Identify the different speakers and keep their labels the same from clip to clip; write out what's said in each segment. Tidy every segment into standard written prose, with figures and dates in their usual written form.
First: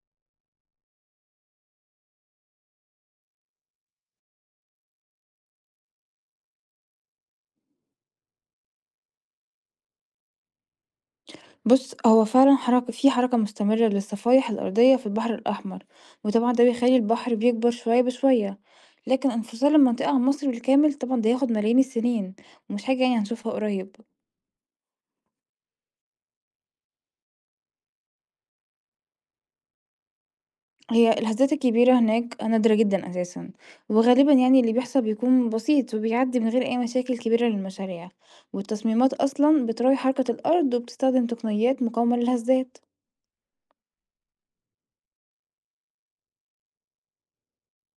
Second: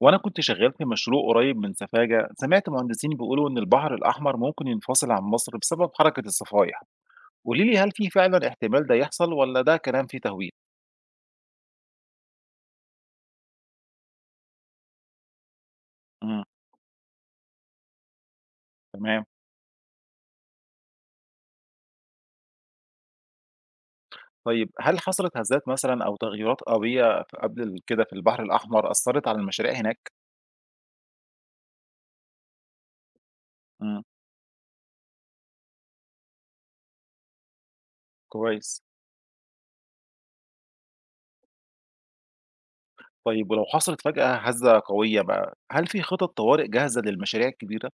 Speaker 1: وأنا كنت شغال في مشروع قريب من سفاجة، سمعت مهندسين بيقولوا إن البحر الأحمر ممكن ينفصل عن مصر بسبب حركة الصفائح. قولي لي، هل في فعلا احتمال ده يحصل ولا ده كلام فيه تهويل؟
Speaker 2: بُص، هو فعلًا في حركة مستمرة للصفايح الأرضية في البحر الأحمر،
Speaker 1: امم.
Speaker 2: وطبعًا ده بيخلّي البحر بيكبر شوية بشوية.
Speaker 1: تمام.
Speaker 2: لكن انفصال المنطقة عن مصر بالكامل طبعًا ده هياخد ملايين السنين، ومش حاجة يعني هنشوفها قريب.
Speaker 1: طيب، هل حصلت هزات مثلا أو تغيرات قوية قبل كده في البحر الأحمر أثرت على المشاريع هناك؟
Speaker 2: هي الهزات الكبيرة هناك نادرة جدًا أساسًا،
Speaker 1: امم.
Speaker 2: وغالبًا يعني اللي بيحصل بيكون بسيط وبيعدي من غير أي مشاكل كبيرة للمشاريع،
Speaker 1: كويس.
Speaker 2: والتصميمات أصلًا بتراعي حركة الأرض وبتستخدم تقنيات مقاومة للهزات.
Speaker 1: طيب، ولو حصلت فجأة هزة قوية بقى، هل في خطط طوارئ جاهزة للمشاريع الكبيرة؟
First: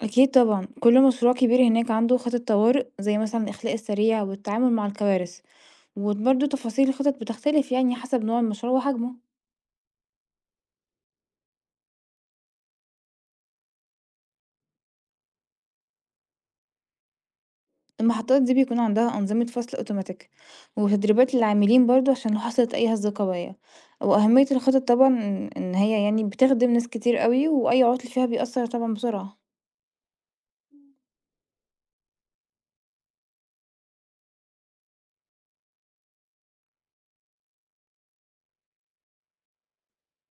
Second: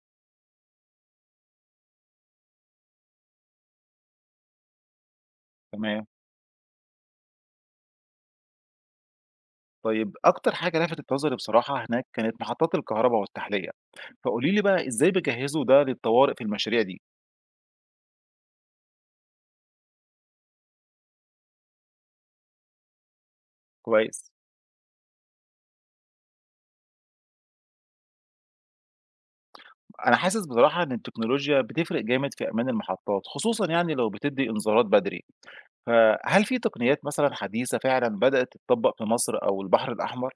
Speaker 2: أكيد طبعًا، كل مشروع كبير هناك عنده خطة طوارئ زي مثلًا الإخلاء السريع والتعامل مع الكوارث،
Speaker 1: تمام.
Speaker 2: وبرضه تفاصيل الخطط بتختلف يعني حسب نوع المشروع وحجمه.
Speaker 1: طيب، أكتر حاجة لفتت نظري بصراحة هناك كانت محطات الكهرباء والتحلية، فقولي لي بقى، إزاي بتجهّزوا ده للطوارئ في المشاريع دي؟
Speaker 2: المحطات دي بيكون عندها أنظمة فصل أوتوماتيك وتدريبات للعاملين برضه عشان لو حصلت أي هزة قوية،
Speaker 1: كويس.
Speaker 2: وأهمية الخطط طبعًا إن هي يعني بتخدم ناس كتير أوي، وأي عطل فيها بيأثر طبعًا بسرعة.
Speaker 1: أنا حاسس بصراحة إن التكنولوجيا بتفرق جامد في أمان المحطات، خصوصًا يعني لو بتدّي إنذارات بدري. فهل في تقنيات مثلًا حديثة فعلًا بدأت تتطبّق في مصر أو البحر الأحمر؟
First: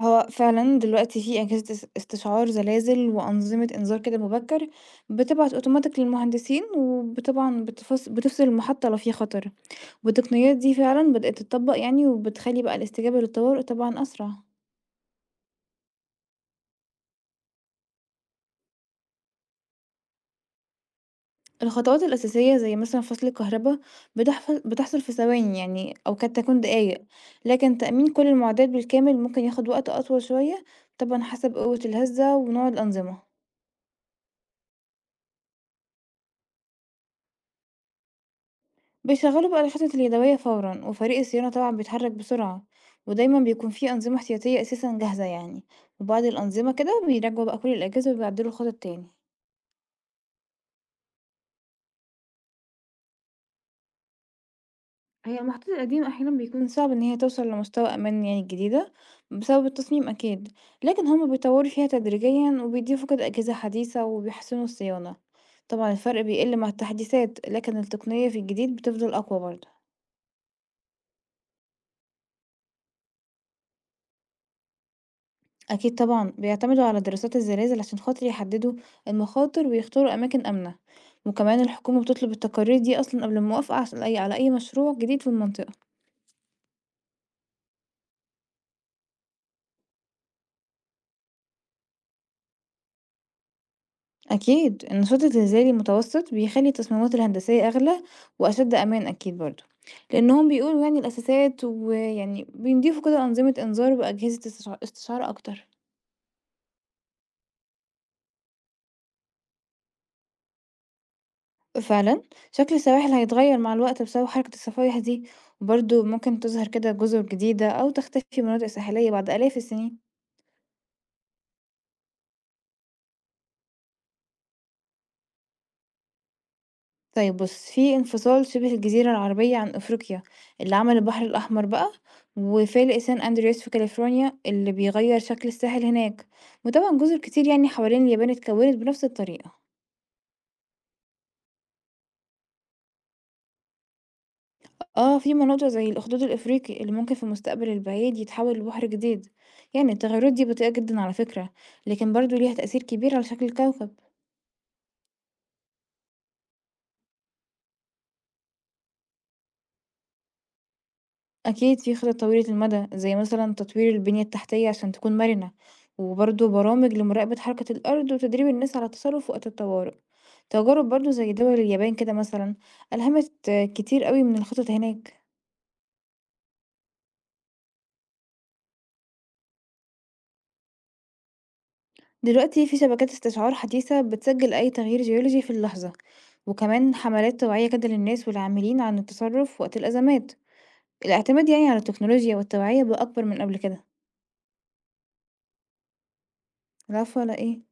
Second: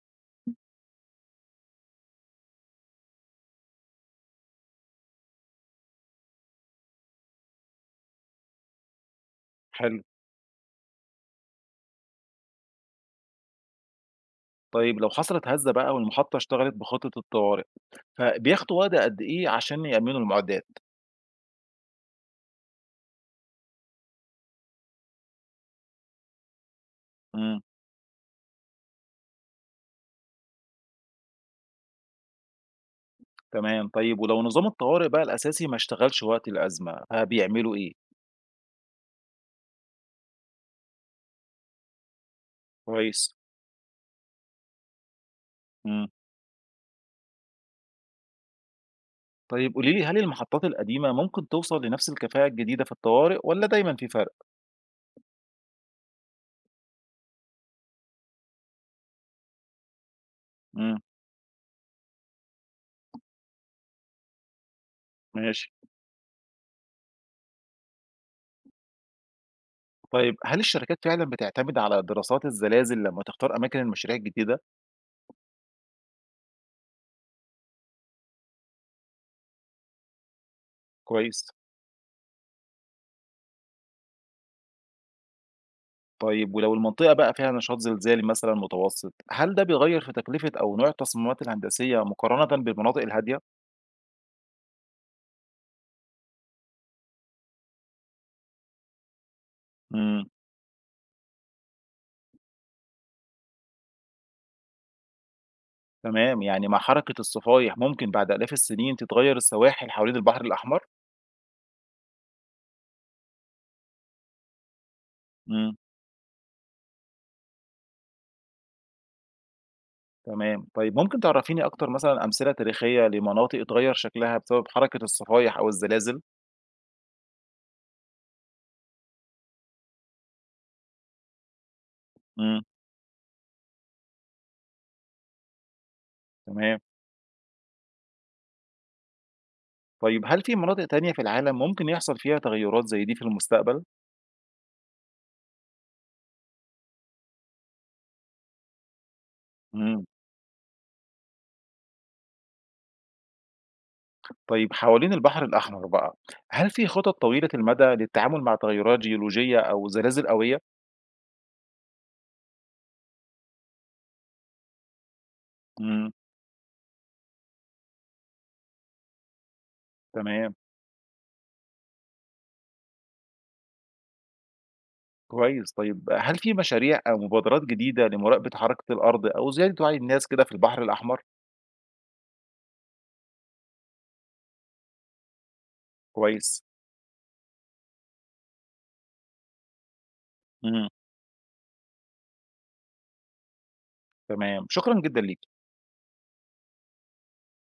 Speaker 2: هو فعلًا دلوقتي في أجهزة استشعار زلازل وأنظمة إنذار كده مبكر، بتبعت automatic للمهندسين وطبعًا بتفصل المحطة لو في خطر.
Speaker 1: حلو.
Speaker 2: والتقنيات دي فعلًا بدأت تتطبق يعني وبتخلي بقى الاستجابة للطوارئ طبعًا أسرع.
Speaker 1: طيب، لو حصلت هَزّة بقى والمحطة اشتغلت بخطة الطوارئ، فبياخدوا وقت قد إيه عشان يأمِّنوا المعدات؟
Speaker 2: الخطوات الأساسية زي مثلًا فصل الكهربا بتحصل في ثواني يعني أو قد تكون دقايق،
Speaker 1: إمم.
Speaker 2: لكن تأمين كل المعدات بالكامل ممكن ياخد وقت أطول شوية طبعًا حسب قوة الهزة ونوع الأنظمة.
Speaker 1: تمام. طيب، ولو نظام الطوارئ بقى الأساسي ما اشتغلش وقت الأزمة، فبيعملوا إيه؟
Speaker 2: بيشغلوا بقى الخطط اليدوية فورا وفريق الصيانة طبعا بيتحرك بسرعة،
Speaker 1: كويس.
Speaker 2: ودايما بيكون فيه أنظمة احتياطية أساسا جاهزة يعني.
Speaker 1: إمم.
Speaker 2: وبعد الأنظمة كده بيراجعوا بقى كل الأجهزة وبيعدلوا الخطط تاني.
Speaker 1: طيب قولي لي، هل المحطات القديمة ممكن توصل لنفس الكفاءة الجديدة في الطوارئ ولا دايما في فرق؟
Speaker 2: هي المحطات القديمة أحيانا بيكون صعب إن هي توصل لمستوى أمان يعني الجديدة بسبب التصميم أكيد،
Speaker 1: امم.
Speaker 2: لكن هما بيطوروا فيها تدريجيا وبيضيفوا كده أجهزة حديثة وبيحسنوا الصيانة.
Speaker 1: ماشي.
Speaker 2: طبعا الفرق بيقل مع التحديثات، لكن التقنية في الجديد بتفضل أقوى برضه.
Speaker 1: طيب، هل الشركات فعلا بتعتمد على دراسات الزلازل لما تختار أماكن المشاريع الجديدة؟
Speaker 2: أكيد طبعًا، بيعتمدوا على دراسات الزلازل عشان خاطر يحددوا المخاطر ويختاروا أماكن آمنة،
Speaker 1: كويس.
Speaker 2: وكمان الحكومة بتطلب التقارير دي أصلًا قبل الموافقة عشان على أي مشروع جديد في المنطقة.
Speaker 1: طيب، ولو المنطقة بقى فيها نشاط زلزالي مثلا متوسط، هل ده بيغير في تكلفة أو نوع التصميمات الهندسية مقارنة بالمناطق الهادية؟
Speaker 2: أكيد، النشاط الزلزالي المتوسط بيخلي التصميمات الهندسية أغلى وأشد أمان أكيد برضه،
Speaker 1: امم.
Speaker 2: لأنهم بيقولوا يعني الأساسات ويعني بيضيفوا كده أنظمة إنذار وأجهزة استشعار أكتر.
Speaker 1: تمام، يعني مع حركة الصفايح ممكن بعد آلاف السنين تتغير السواحل حوالين البحر الأحمر؟
Speaker 2: فعلًا، شكل السواحل هيتغير مع الوقت بسبب حركة الصفايح دي،
Speaker 1: مم.
Speaker 2: وبرضه ممكن تظهر كده جزر جديدة أو تختفي مناطق ساحلية بعد آلاف السنين.
Speaker 1: تمام. طيب، ممكن تعرّفيني أكتر مثلًا أمثلة تاريخية لمناطق اتغيّر شكلها بسبب حركة الصفايح أو الزلازل؟
Speaker 2: طيب بُص، في انفصال شبه الجزيرة العربية عن أفريقيا اللي عمل البحر الأحمر بقى،
Speaker 1: إمم.
Speaker 2: وفالق سان أندرياس في كاليفورنيا اللي بيغير شكل الساحل هناك،
Speaker 1: تمام.
Speaker 2: وطبعًا جزر كتير يعني حوالين اليابان اتكونت بنفس الطريقة.
Speaker 1: طيب، هل في مناطق تانية في العالم ممكن يحصل فيها تغيُّرات زي دي في المستقبل؟
Speaker 2: آه، في مناطق زي الأخدود الإفريقي اللي ممكن في المستقبل البعيد يتحول لبحر جديد. يعني
Speaker 1: إمم.
Speaker 2: التغيرات دي بطيئة جدا على فكرة، لكن برضو ليها تأثير كبير على شكل الكوكب.
Speaker 1: طيب حوالين البحر الأحمر بقى، هل في خطط طويلة المدى للتعامل مع تغيُّرات جيولوجية أو زلازل قوية؟
Speaker 2: أكيد في خطط طويلة المدى زي مثلا تطوير البنية التحتية عشان تكون مرنة،
Speaker 1: إمم.
Speaker 2: وبرضو برامج لمراقبة حركة الأرض وتدريب الناس على التصرف وقت الطوارئ.
Speaker 1: تمام.
Speaker 2: تجارب برضو زي دول اليابان كده مثلا ألهمت كتير قوي من الخطط هناك.
Speaker 1: كويس. طيب، هل في مشاريع أو مبادرات جديدة لمراقبة حركة الأرض أو زيادة وعي الناس كده في البحر الأحمر؟
Speaker 2: دلوقتي في شبكات استشعار حديثة بتسجل أي تغيير جيولوجي في اللحظة،
Speaker 1: كويس.
Speaker 2: وكمان حملات توعية كده للناس والعاملين عن التصرف وقت الأزمات.
Speaker 1: إمم.
Speaker 2: الاعتماد يعني على التكنولوجيا والتوعية بقى أكبر من قبل كده.
Speaker 1: تمام. شكرًا جدًا ليكِ.
Speaker 2: العفو ولا إيه؟